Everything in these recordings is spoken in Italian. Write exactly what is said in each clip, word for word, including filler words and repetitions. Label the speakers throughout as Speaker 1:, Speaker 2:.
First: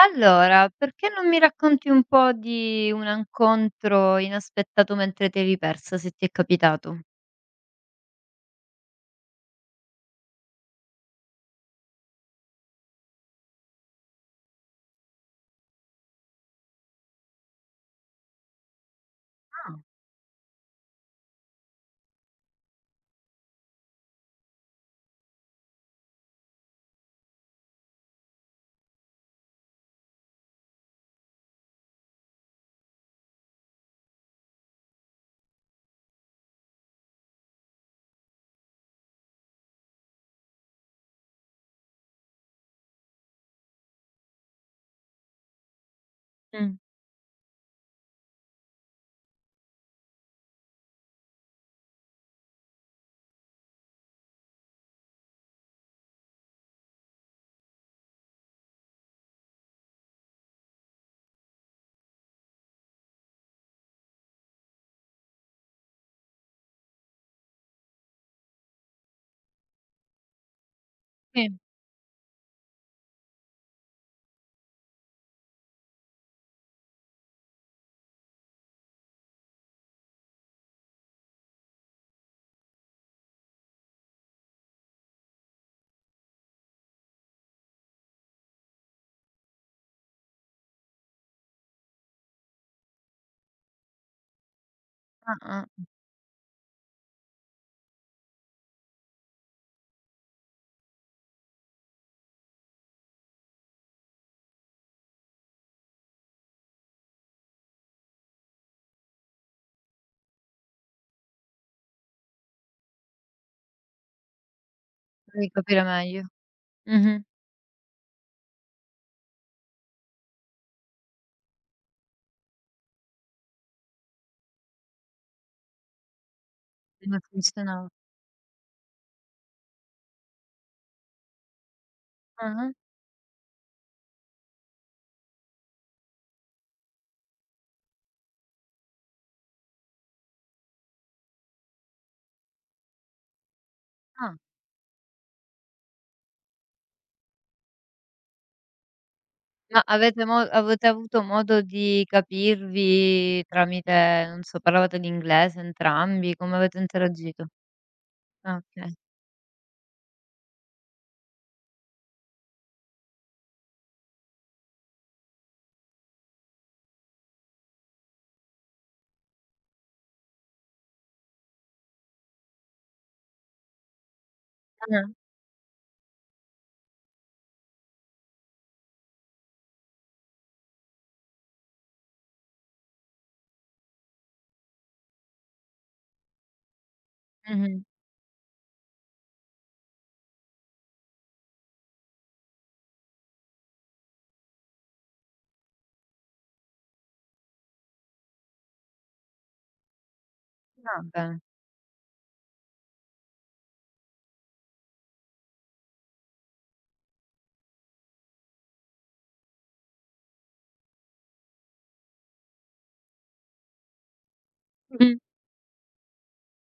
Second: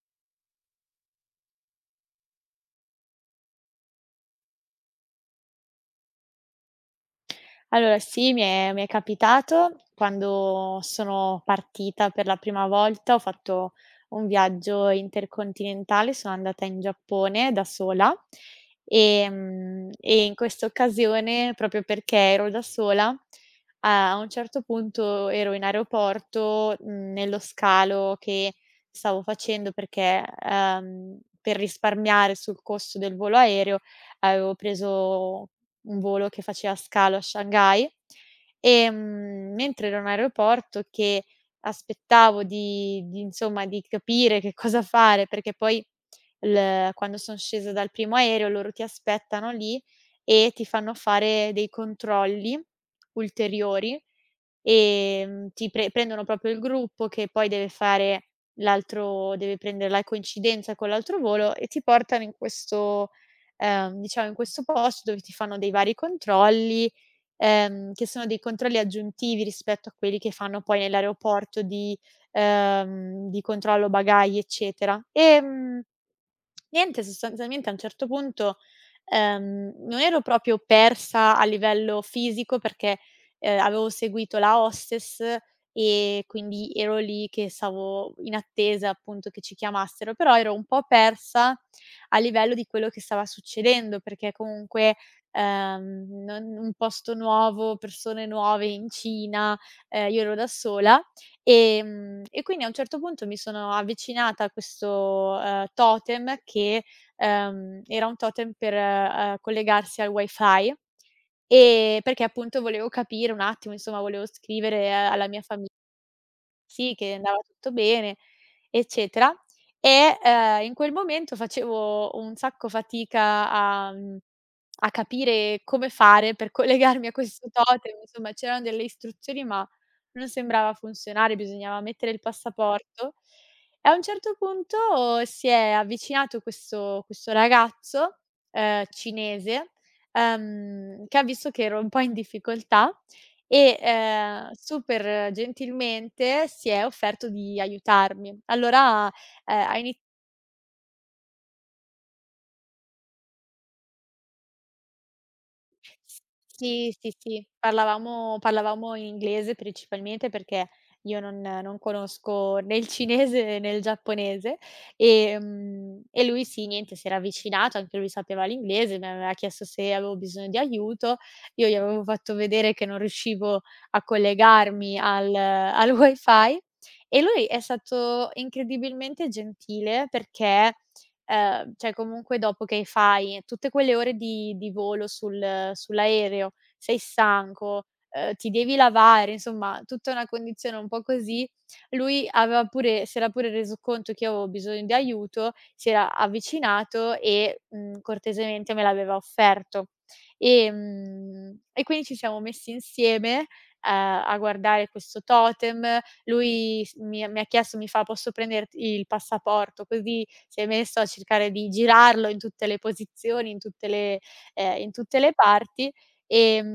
Speaker 1: Allora, perché non mi racconti un po' di un incontro inaspettato mentre ti eri persa, se ti è capitato?
Speaker 2: Allora sì, mi è mi è capitato. Quando sono partita per la prima volta ho fatto un viaggio intercontinentale, sono andata in Giappone da sola.
Speaker 1: Ah.
Speaker 2: Ehm, e in questa occasione, proprio perché ero da sola, a un certo punto ero in aeroporto, mhmm, nello scalo che stavo facendo perché, ehm, per risparmiare sul costo del volo aereo avevo preso un volo che faceva scalo a Shanghai. Ehm, mentre ero in aeroporto che aspettavo di di insomma, di capire che cosa fare, perché poi
Speaker 1: Mh.
Speaker 2: l quando son scesa dal primo aereo loro ti aspettano lì e ti fanno fare dei controlli ulteriori. Ehm, ti pre prendono proprio il gruppo che poi deve fare l'altro, deve prendere la coincidenza con l'altro volo, e ti portano in questo, ehm, diciamo in questo posto dove ti fanno dei vari controlli, ehm, che sono dei controlli aggiuntivi rispetto a quelli che fanno poi
Speaker 1: Sì.
Speaker 2: nell'aeroporto di, ehm, di controllo bagagli, eccetera. Ehm Niente, sostanzialmente a un certo punto, ehm, non ero proprio persa a livello fisico perché, ehm, avevo seguito la hostess e quindi ero lì che stavo in attesa appunto che ci chiamassero, però ero un po' persa a livello di quello che stava succedendo, perché comunque,
Speaker 1: Ah-ah,
Speaker 2: ehm, non un posto nuovo, persone nuove in Cina, ehm, io ero da sola. Ehm, e quindi a un certo punto mi sono avvicinata a questo, ehm, totem che, ehm, era un totem per, ehm, collegarsi al wifi, ehm, perché appunto volevo capire un attimo, insomma volevo scrivere eh, alla mia
Speaker 1: vorrei
Speaker 2: famiglia
Speaker 1: capire meglio.
Speaker 2: sì, che
Speaker 1: Mh-mh.
Speaker 2: andava tutto bene eccetera. E, ehm, in quel momento facevo un sacco fatica a mhmm, a capire come fare per collegarmi a
Speaker 1: Come
Speaker 2: questo
Speaker 1: funzionava.
Speaker 2: totem, insomma c'erano delle istruzioni, ma non sembrava funzionare, bisognava mettere il
Speaker 1: Ah-ah.
Speaker 2: passaporto. E a un certo punto si è avvicinato questo questo ragazzo, ehm, cinese, ehm, che ha visto che ero un po' in difficoltà e,
Speaker 1: Ah.
Speaker 2: ehm, super gentilmente si è offerto di aiutarmi. Allora, ehm, ha
Speaker 1: Ma avete mo avete avuto modo di capirvi tramite, non so, parlavate l'inglese
Speaker 2: S
Speaker 1: entrambi? Come avete
Speaker 2: sì, sì,
Speaker 1: interagito?
Speaker 2: sì, parlavamo
Speaker 1: Ah, okay.
Speaker 2: parlavamo in inglese principalmente perché io non non conosco né il cinese né il giapponese, ehm, e lui sì, niente, si era avvicinato, anche lui sapeva l'inglese, mi aveva chiesto se avevo bisogno di aiuto, io gli avevo fatto vedere che non riuscivo a collegarmi
Speaker 1: Ah-ah.
Speaker 2: al al wifi e lui è stato incredibilmente gentile perché, ehm, cioè comunque dopo che fai tutte quelle ore di di volo sul sull'aereo, sei
Speaker 1: Mh-mh.
Speaker 2: stanco, ehm, ti devi lavare, insomma tutta una condizione un po' così, lui aveva pure, si era pure reso conto che io avevo bisogno di aiuto, si era avvicinato e, mhmm, cortesemente me l'aveva offerto.
Speaker 1: Va bene.
Speaker 2: Ehm, e quindi ci siamo messi insieme, ehm, a guardare questo totem, lui s mi mi ha chiesto, mi fa: "Posso prenderti il passaporto così", si è messo a cercare di girarlo in tutte le posizioni, in tutte le, ehm, in
Speaker 1: Mh.
Speaker 2: tutte le parti.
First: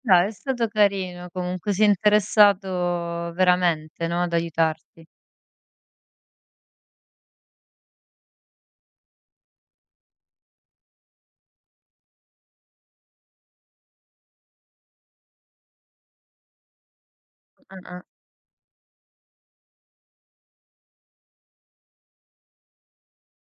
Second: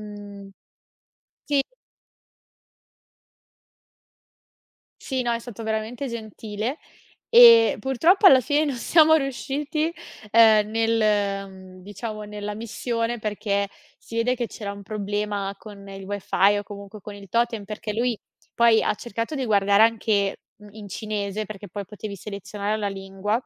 Speaker 1: Dai, è stato carino
Speaker 2: sì.
Speaker 1: comunque, sei interessato veramente, no, ad aiutarti.
Speaker 2: Sì, no, è stato veramente gentile e purtroppo alla fine non siamo riusciti, ehm, nel mhmm, diciamo nella missione, perché si vede che c'era un problema con il wifi o comunque con il totem, perché
Speaker 1: Ah-ah,
Speaker 2: lui poi ha cercato di guardare anche, mhmm, in cinese, perché poi potevi selezionare la lingua,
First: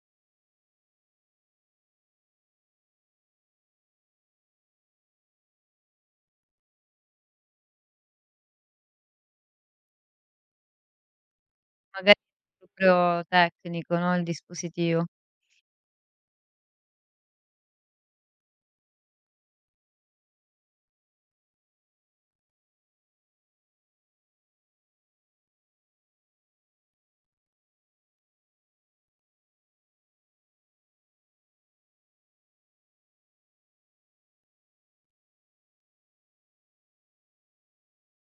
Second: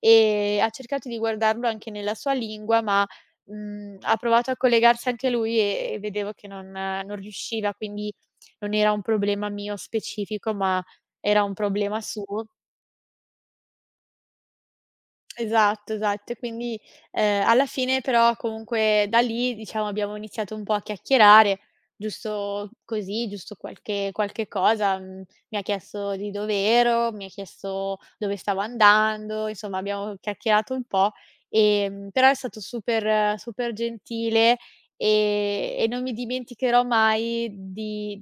Speaker 2: ehm, ha cercato di guardarlo anche nella sua lingua, ma, mhmm, ha provato a collegarsi anche lui e e vedevo che non non riusciva, quindi non era un problema mio specifico, ma era un problema
Speaker 1: magari
Speaker 2: suo.
Speaker 1: proprio tecnico, no, il dispositivo.
Speaker 2: Esatto, esatto. E quindi, ehm, alla fine però comunque da lì, diciamo, abbiamo iniziato un po' a chiacchierare, giusto così, giusto qualche qualche cosa. Mhmm, Mi ha chiesto di dov'ero, mi ha chiesto dove stavo andando, insomma abbiamo chiacchierato un po', ehm, però è stato super eh, super gentile, ehm, e non mi dimenticherò mai di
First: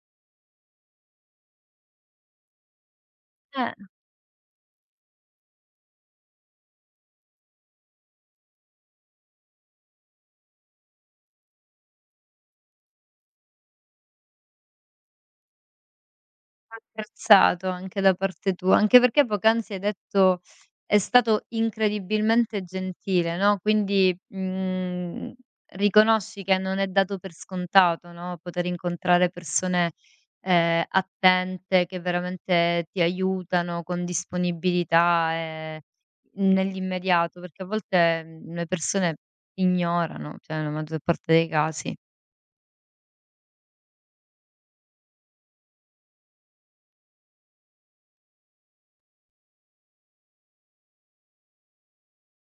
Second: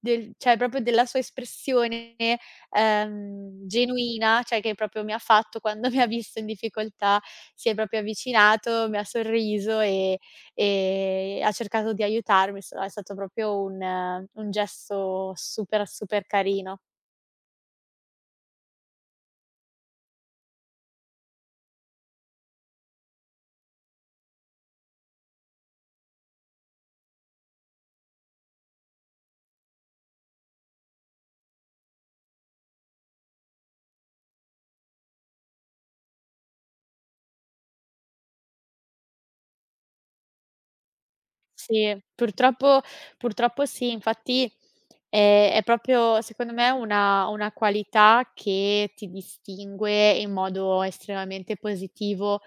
Speaker 2: del cioè proprio della sua espressione, ehm,
Speaker 1: Eh,
Speaker 2: genuina, cioè che proprio mi ha fatto quando mi ha visto in difficoltà, si è proprio avvicinato, mi ha sorriso e e ha cercato di aiutarmi, so è stato proprio un eh, un gesto super, super carino.
Speaker 1: apprezzato anche da parte tua, anche perché poc'anzi hai detto è stato incredibilmente gentile, no, quindi, mhmm, riconosci che non è dato per scontato, no, poter incontrare persone, ehm, attente che veramente ti aiutano con disponibilità, ehm, nell'immediato, perché a volte, mhmm, le persone ignorano, cioè nella maggior parte dei casi.
Speaker 2: Sì, purtroppo, purtroppo sì, infatti, ehm, è proprio secondo me una una qualità che ti distingue in modo estremamente positivo.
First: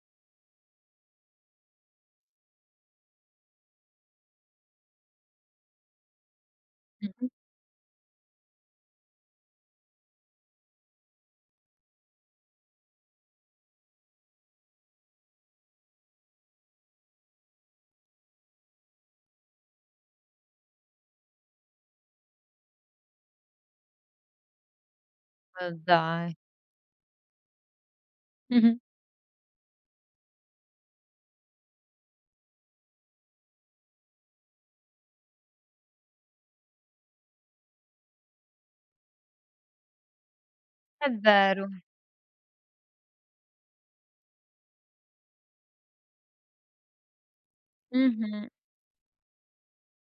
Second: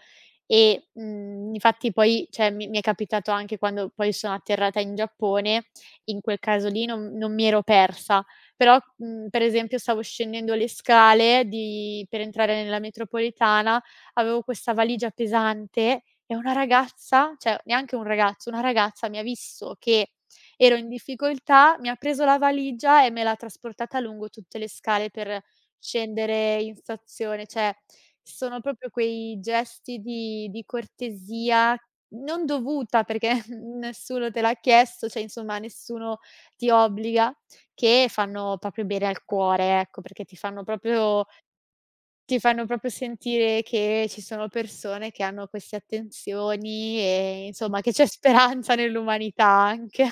Speaker 2: E, mhmm, infatti poi cioè mi mi è capitato anche quando poi sono atterrata in Giappone. In quel caso lì non
Speaker 1: Mh-mh.
Speaker 2: non mi ero persa, però, mhmm, per esempio stavo scendendo le scale di per entrare nella metropolitana, avevo questa valigia pesante e una ragazza, cioè neanche un ragazzo, una ragazza mi ha visto che ero in difficoltà, mi ha preso la valigia e me l'ha trasportata lungo tutte le scale per
Speaker 1: Ma dai.
Speaker 2: scendere in stazione, cioè sono
Speaker 1: Mh-mh.
Speaker 2: proprio quei gesti di di cortesia non dovuta, perché nessuno te l'ha chiesto, cioè insomma nessuno ti obbliga, che fanno proprio bene al cuore, ecco, perché ti fanno
Speaker 1: È
Speaker 2: proprio,
Speaker 1: vero.
Speaker 2: ti fanno proprio sentire che ci sono persone che hanno queste attenzioni e insomma che c'è
Speaker 1: Mh-mh.
Speaker 2: speranza nell'umanità anche.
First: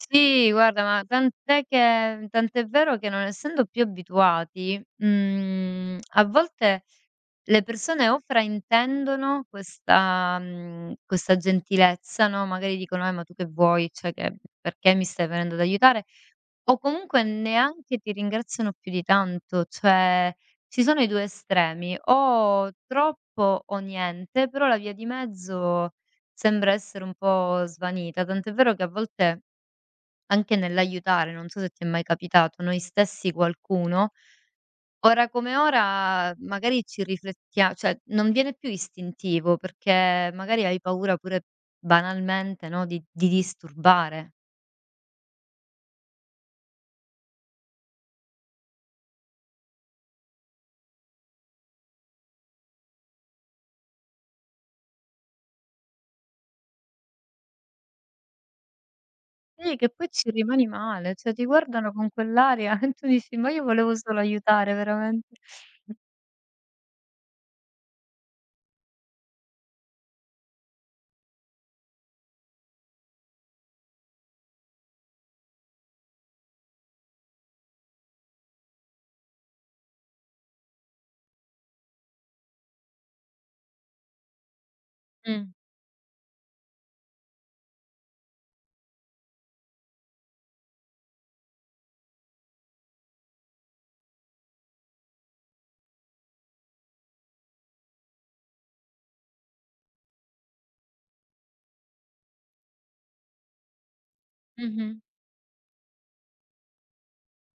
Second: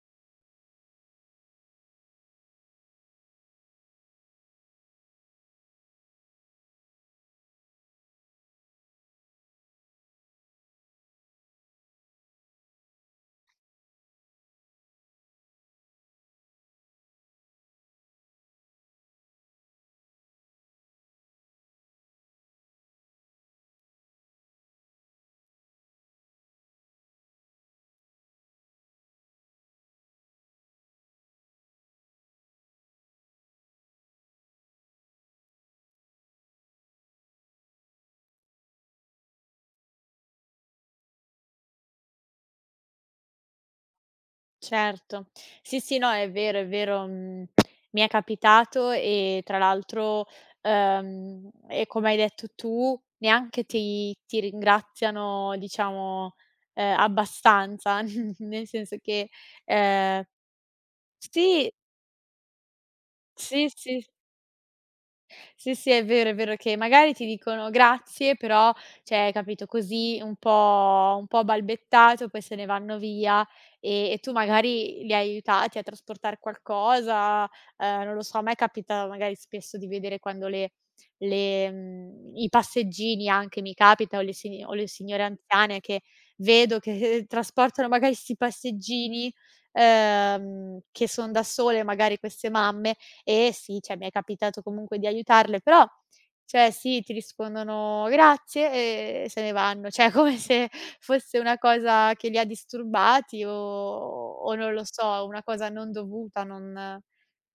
Speaker 1: Sì, guarda, ma tant'è che tant'è vero che non essendo più abituati, mhmm, a volte le persone o fraintendono questa mhmm, questa gentilezza, no, magari dicono: "Eh, ma tu che vuoi? Cioè che perché mi stai venendo ad aiutare?" O comunque neanche ti ringraziano più di tanto, cioè ci sono i due estremi, o troppo o niente, però la via di mezzo sembra essere un po' svanita, tant'è vero che a volte anche nell'aiutare, non so se ti è mai capitato, noi stessi qualcuno, ora come ora magari ci riflettia cioè non viene più istintivo, perché magari hai paura pure banalmente, no, di di disturbare.
Speaker 2: Certo. Sì, sì, no, è vero, è vero. Mhmm, Mi è capitato e tra l'altro, ehm, e come hai detto tu, neanche ti ti ringraziano diciamo, ehm, abbastanza, nel senso che,
Speaker 1: Sì, che poi
Speaker 2: ehm
Speaker 1: ci rimani male, cioè ti
Speaker 2: sì,
Speaker 1: guardano con quell'aria e tu dici: "Ma io
Speaker 2: sì,
Speaker 1: volevo
Speaker 2: sì.
Speaker 1: solo aiutare veramente".
Speaker 2: Sì, sì, è vero, è vero che magari ti dicono grazie, però, cioè, capito, così un po' un po' balbettato, poi se ne vanno via e e tu magari li hai aiutati a trasportare qualcosa, ehm, non lo so, a me capita magari spesso di vedere quando le le mhmm, i passeggini anche mi capita o le sign o le signore
Speaker 1: Mh,
Speaker 2: anziane che vedo che trasportano magari 'sti passeggini, ehm, che son da sole magari queste mamme e sì, cioè mi è capitato comunque di aiutarle, però cioè sì, ti rispondono: "Grazie" e se ne vanno, cioè come se fosse una cosa che li ha disturbati o o non lo
Speaker 1: mh-mh.
Speaker 2: so, una cosa non dovuta, non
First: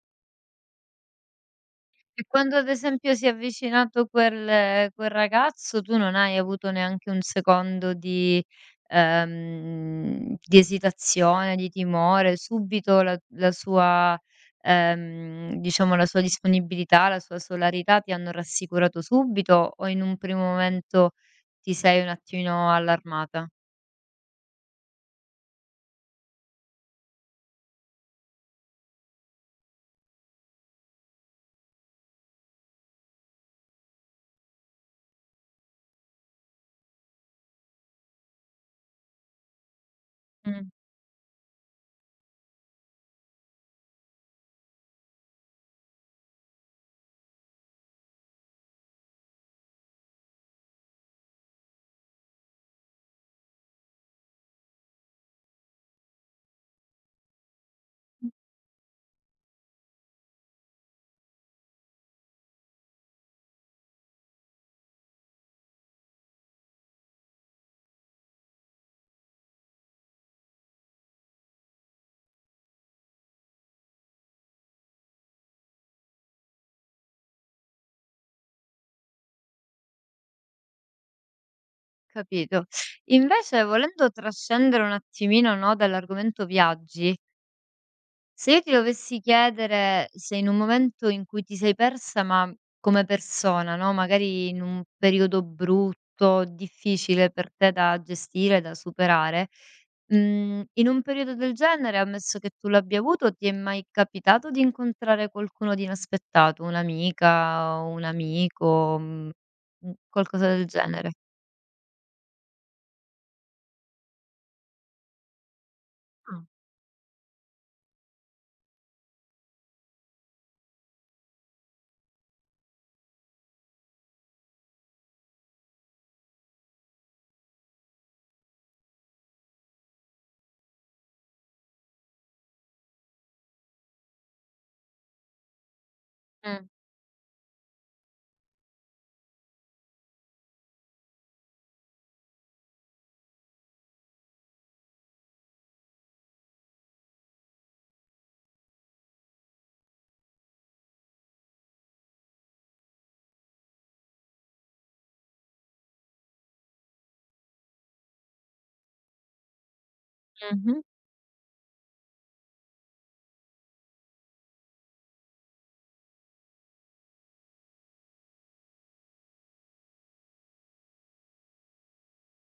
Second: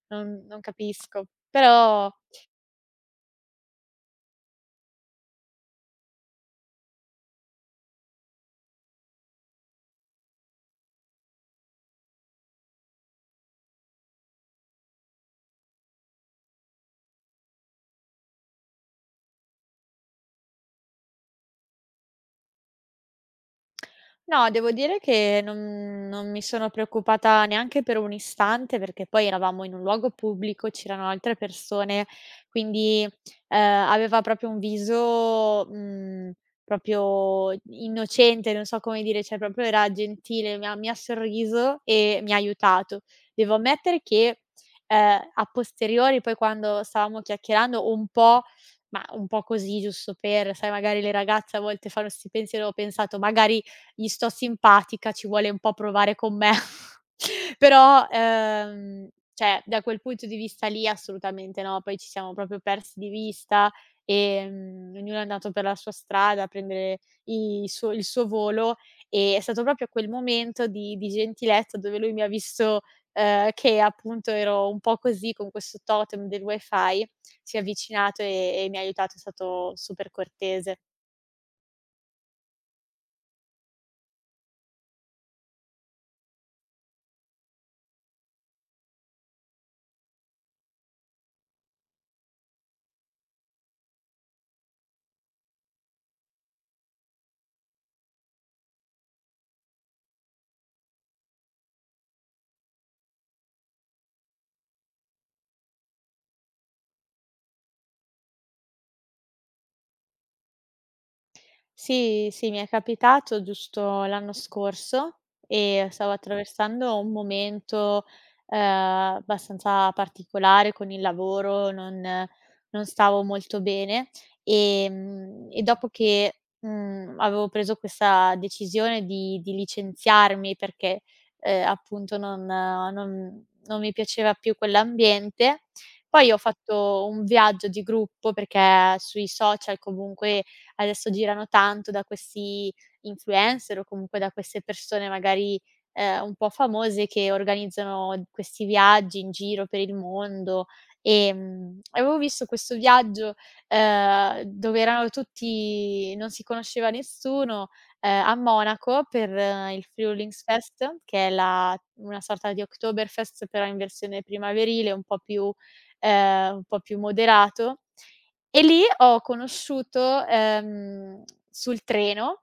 Speaker 2: non non capisco. Però
Speaker 1: E quando ad esempio si è avvicinato quel quel ragazzo, tu non hai avuto neanche un secondo di ehm, di esitazione, di timore, subito la la sua ehm, diciamo la sua disponibilità, la sua solarità ti hanno rassicurato subito o in un primo momento ti sei un attimino allarmata?
Speaker 2: no, devo dire che non non mi sono preoccupata neanche per un istante, perché poi eravamo in un luogo pubblico, c'erano altre persone, quindi, ehm, aveva proprio un viso, mhmm, proprio innocente, non so come dire, cioè proprio era gentile, mi ha mi ha sorriso e mi ha aiutato. Devo ammettere che, ehm, a posteriori, poi quando stavamo chiacchierando un po', ma un po' così giusto per, sai magari le ragazze a volte fanno 'sti pensieri, ho pensato: "Magari gli sto simpatica, ci vuole un po' provare con me". Però, ehm, cioè da quel punto di vista lì assolutamente no, poi ci siamo proprio persi di vista, ehm, ognuno è andato per la sua strada a prendere i suo il suo volo, e è stato proprio quel momento di di gentilezza dove lui mi ha visto, ehm, che appunto ero un po' così con questo totem del wifi, si è avvicinato e e mi ha aiutato, è stato super cortese.
Speaker 1: Capito. Invece volendo trascendere un attimino, no, dall'argomento viaggi, se io ti dovessi chiedere se in un momento in cui ti sei persa, ma come persona, no, magari in un periodo brutto, difficile per te da gestire, da superare, mhmm, in un periodo del genere, ammesso che tu l'abbia avuto, ti è mai capitato di incontrare qualcuno di inaspettato, un'amica, un amico, mhmm, mhmm, qualcosa del genere?
Speaker 2: Sì, sì, mi è capitato giusto l'anno scorso e stavo
Speaker 1: Ah.
Speaker 2: attraversando un momento, ehm, abbastanza particolare con il lavoro, non non stavo molto bene, ehm, e dopo che, mhmm, avevo preso questa decisione di di licenziarmi perché, ehm, appunto non non non mi piaceva più quell'ambiente, poi ho
Speaker 1: Mh.
Speaker 2: fatto un viaggio di gruppo perché sui social comunque adesso girano tanto da questi influencer o comunque da queste persone magari, ehm, un po' famose che organizzano questi viaggi in giro per il mondo. Ehm, avevo visto questo viaggio, ehm, dove erano tutti, non si conosceva nessuno, ehm, a Monaco per eh, il
Speaker 1: Mh-mh.
Speaker 2: Frühlingsfest, che è la una sorta di Oktoberfest però in versione primaverile, un po' più, ehm, un po' più moderato. E lì ho conosciuto, ehm, sul treno,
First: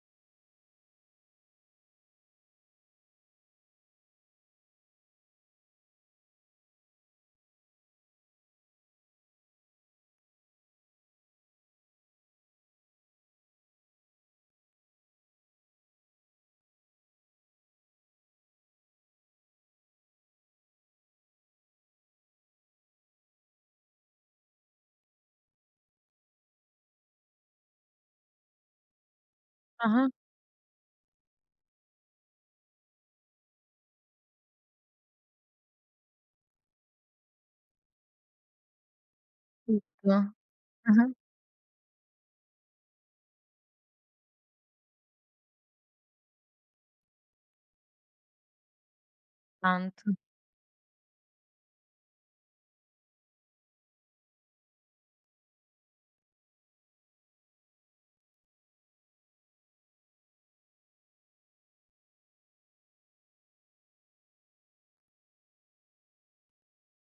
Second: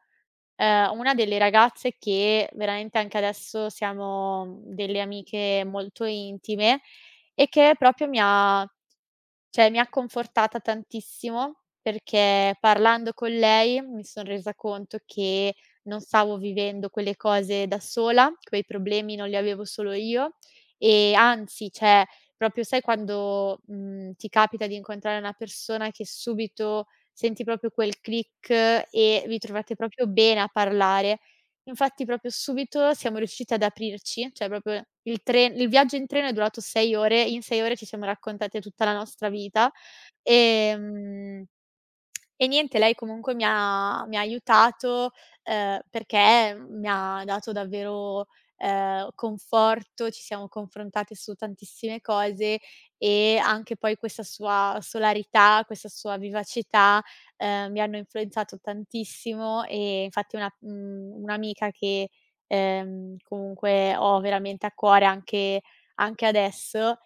Speaker 2: ehm, una delle ragazze che veramente anche adesso siamo mm, delle amiche molto intime e che proprio mi ha, cioè mi ha confortata tantissimo, perché parlando con lei mi son resa conto che non stavo vivendo quelle cose da sola, quei problemi non li avevo solo io e anzi, cioè proprio sai quando, mhmm, ti capita di incontrare una persona che subito senti proprio quel click e vi trovate
Speaker 1: Ah-ah,
Speaker 2: proprio bene a parlare. Infatti proprio subito siamo riusciti ad aprirci, cioè proprio il tre il viaggio in treno è durato sei ore, in sei ore ci siamo raccontate tutta la nostra vita,
Speaker 1: tutto. Ah-ah,
Speaker 2: ehm e niente, lei comunque mi ha mi ha aiutato, ehm, perché mi ha dato davvero, ehm,
Speaker 1: tanto.
Speaker 2: conforto, ci siamo confrontate su tantissime cose e anche poi questa sua solarità, questa sua vivacità, ehm, mi hanno influenzato tantissimo e infatti una mhmm, un'amica che, ehm, comunque ho veramente a cuore anche, anche adesso,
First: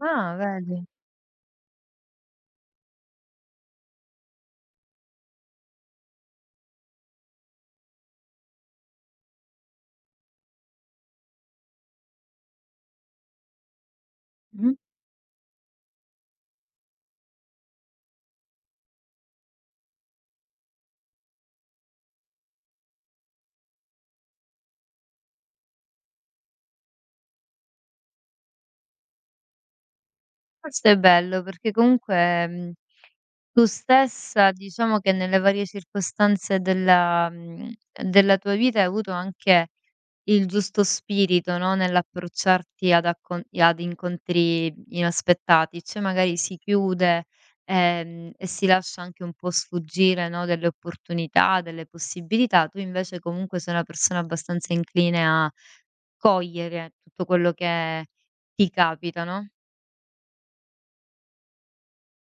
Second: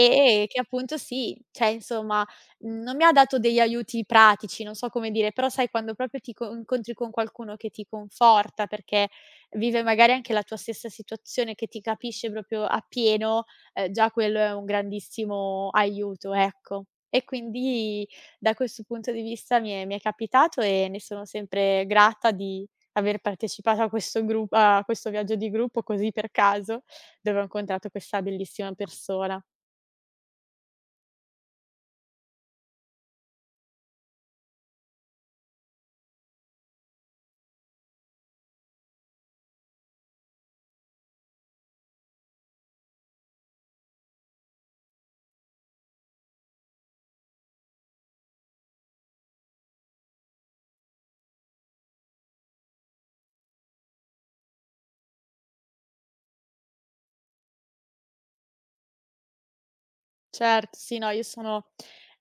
Speaker 1: Ah,
Speaker 2: che
Speaker 1: vedi.
Speaker 2: appunto sì, cioè insomma, mhmm, non mi ha dato degli aiuti pratici, non so come dire, però sai quando proprio ti co incontri con qualcuno che ti conforta, perché vive magari anche la tua stessa situazione, che ti capisce proprio appieno, ehm, già quello è un
Speaker 1: Mh-mh.
Speaker 2: grandissimo aiuto, ecco. E quindi da questo punto di vista mi è mi è capitato e ne sono sempre grata di aver partecipato a questo gru a questo viaggio di gruppo così per caso, dove ho incontrato questa bellissima persona.
Speaker 1: Questo è bello perché comunque, mhmm, tu stessa diciamo che nelle varie circostanze della mhmm, della tua vita hai avuto anche il giusto spirito, no, nell'approcciarti ad accon ad incontri inaspettati, cioè magari si chiude, ehm, e si lascia anche un po' sfuggire, no, delle opportunità, delle possibilità. Tu invece comunque sei una persona abbastanza incline a cogliere tutto quello che ti capita, no.
Speaker 2: Certo, sì, no, io sono,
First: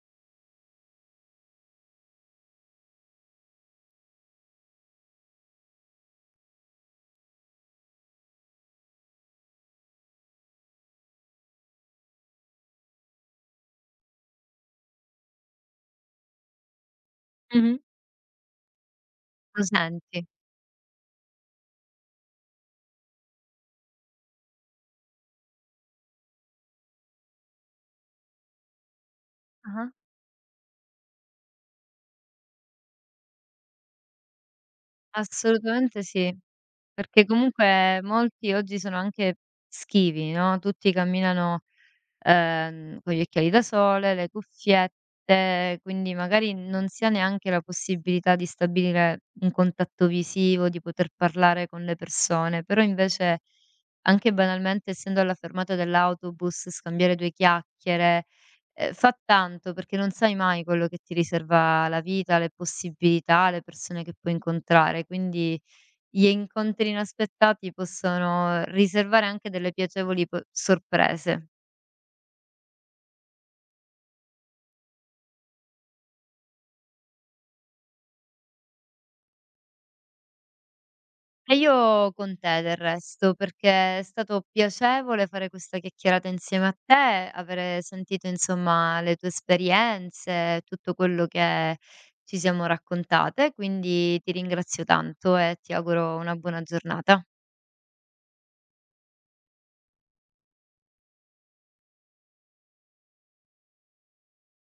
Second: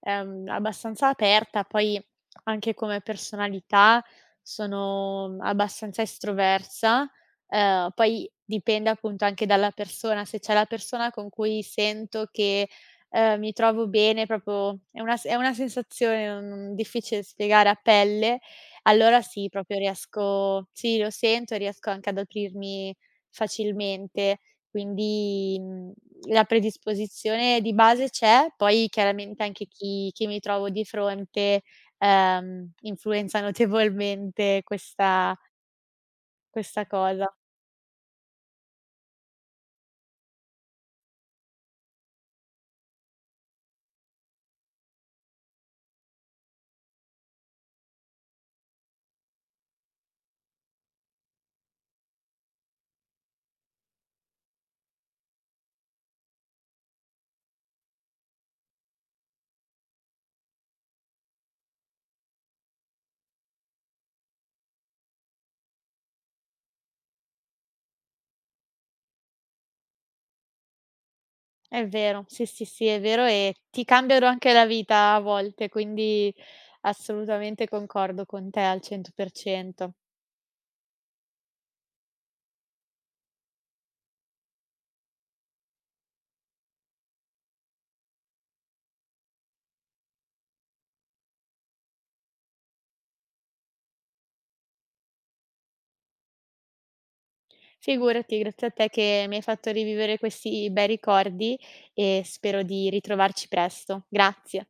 Speaker 2: ehm, abbastanza aperta, poi anche come personalità sono abbastanza estroversa, ehm, poi dipende appunto anche dalla persona, se c'è la persona con cui sento che, ehm, mi trovo bene, proprio è una s è una sensazione non difficile da spiegare a
Speaker 1: Mh-mh.
Speaker 2: pelle, allora sì,
Speaker 1: Lo
Speaker 2: proprio
Speaker 1: senti.
Speaker 2: riesco, sì, lo sento e riesco anche ad aprirmi facilmente. Quindi, mhmm la predisposizione di base c'è, poi chiaramente anche
Speaker 1: Ah-ah.
Speaker 2: chi chi mi trovo di fronte, ehm, influenza notevolmente questa
Speaker 1: Assolutamente sì,
Speaker 2: questa
Speaker 1: perché
Speaker 2: cosa.
Speaker 1: comunque molti oggi sono anche schivi, no, tutti camminano, ehm, con gli occhiali da sole, le cuffiette, quindi magari non si ha neanche la possibilità di stabilire un contatto visivo, di poter parlare con le persone, però invece anche banalmente essendo alla fermata dell'autobus, scambiare due chiacchiere. Ehm, fa tanto, perché non sai mai quello che ti riserva la vita, le possibilità, le persone che puoi incontrare, quindi gli incontri inaspettati possono riservare anche delle piacevoli p sorprese.
Speaker 2: È vero, sì, sì, sì, è vero e ti cambiano anche la vita a volte, quindi assolutamente concordo con te al cento per cento.
Speaker 1: E io con te del resto, perché è stato piacevole fare questa chiacchierata insieme a te, avere sentito insomma le tue esperienze, tutto quello che ci siamo raccontate, quindi ti ringrazio tanto e ti auguro una buona giornata.
Speaker 2: Figurati, grazie a te che mi hai fatto rivivere questi bei ricordi e spero di ritrovarci presto. Grazie.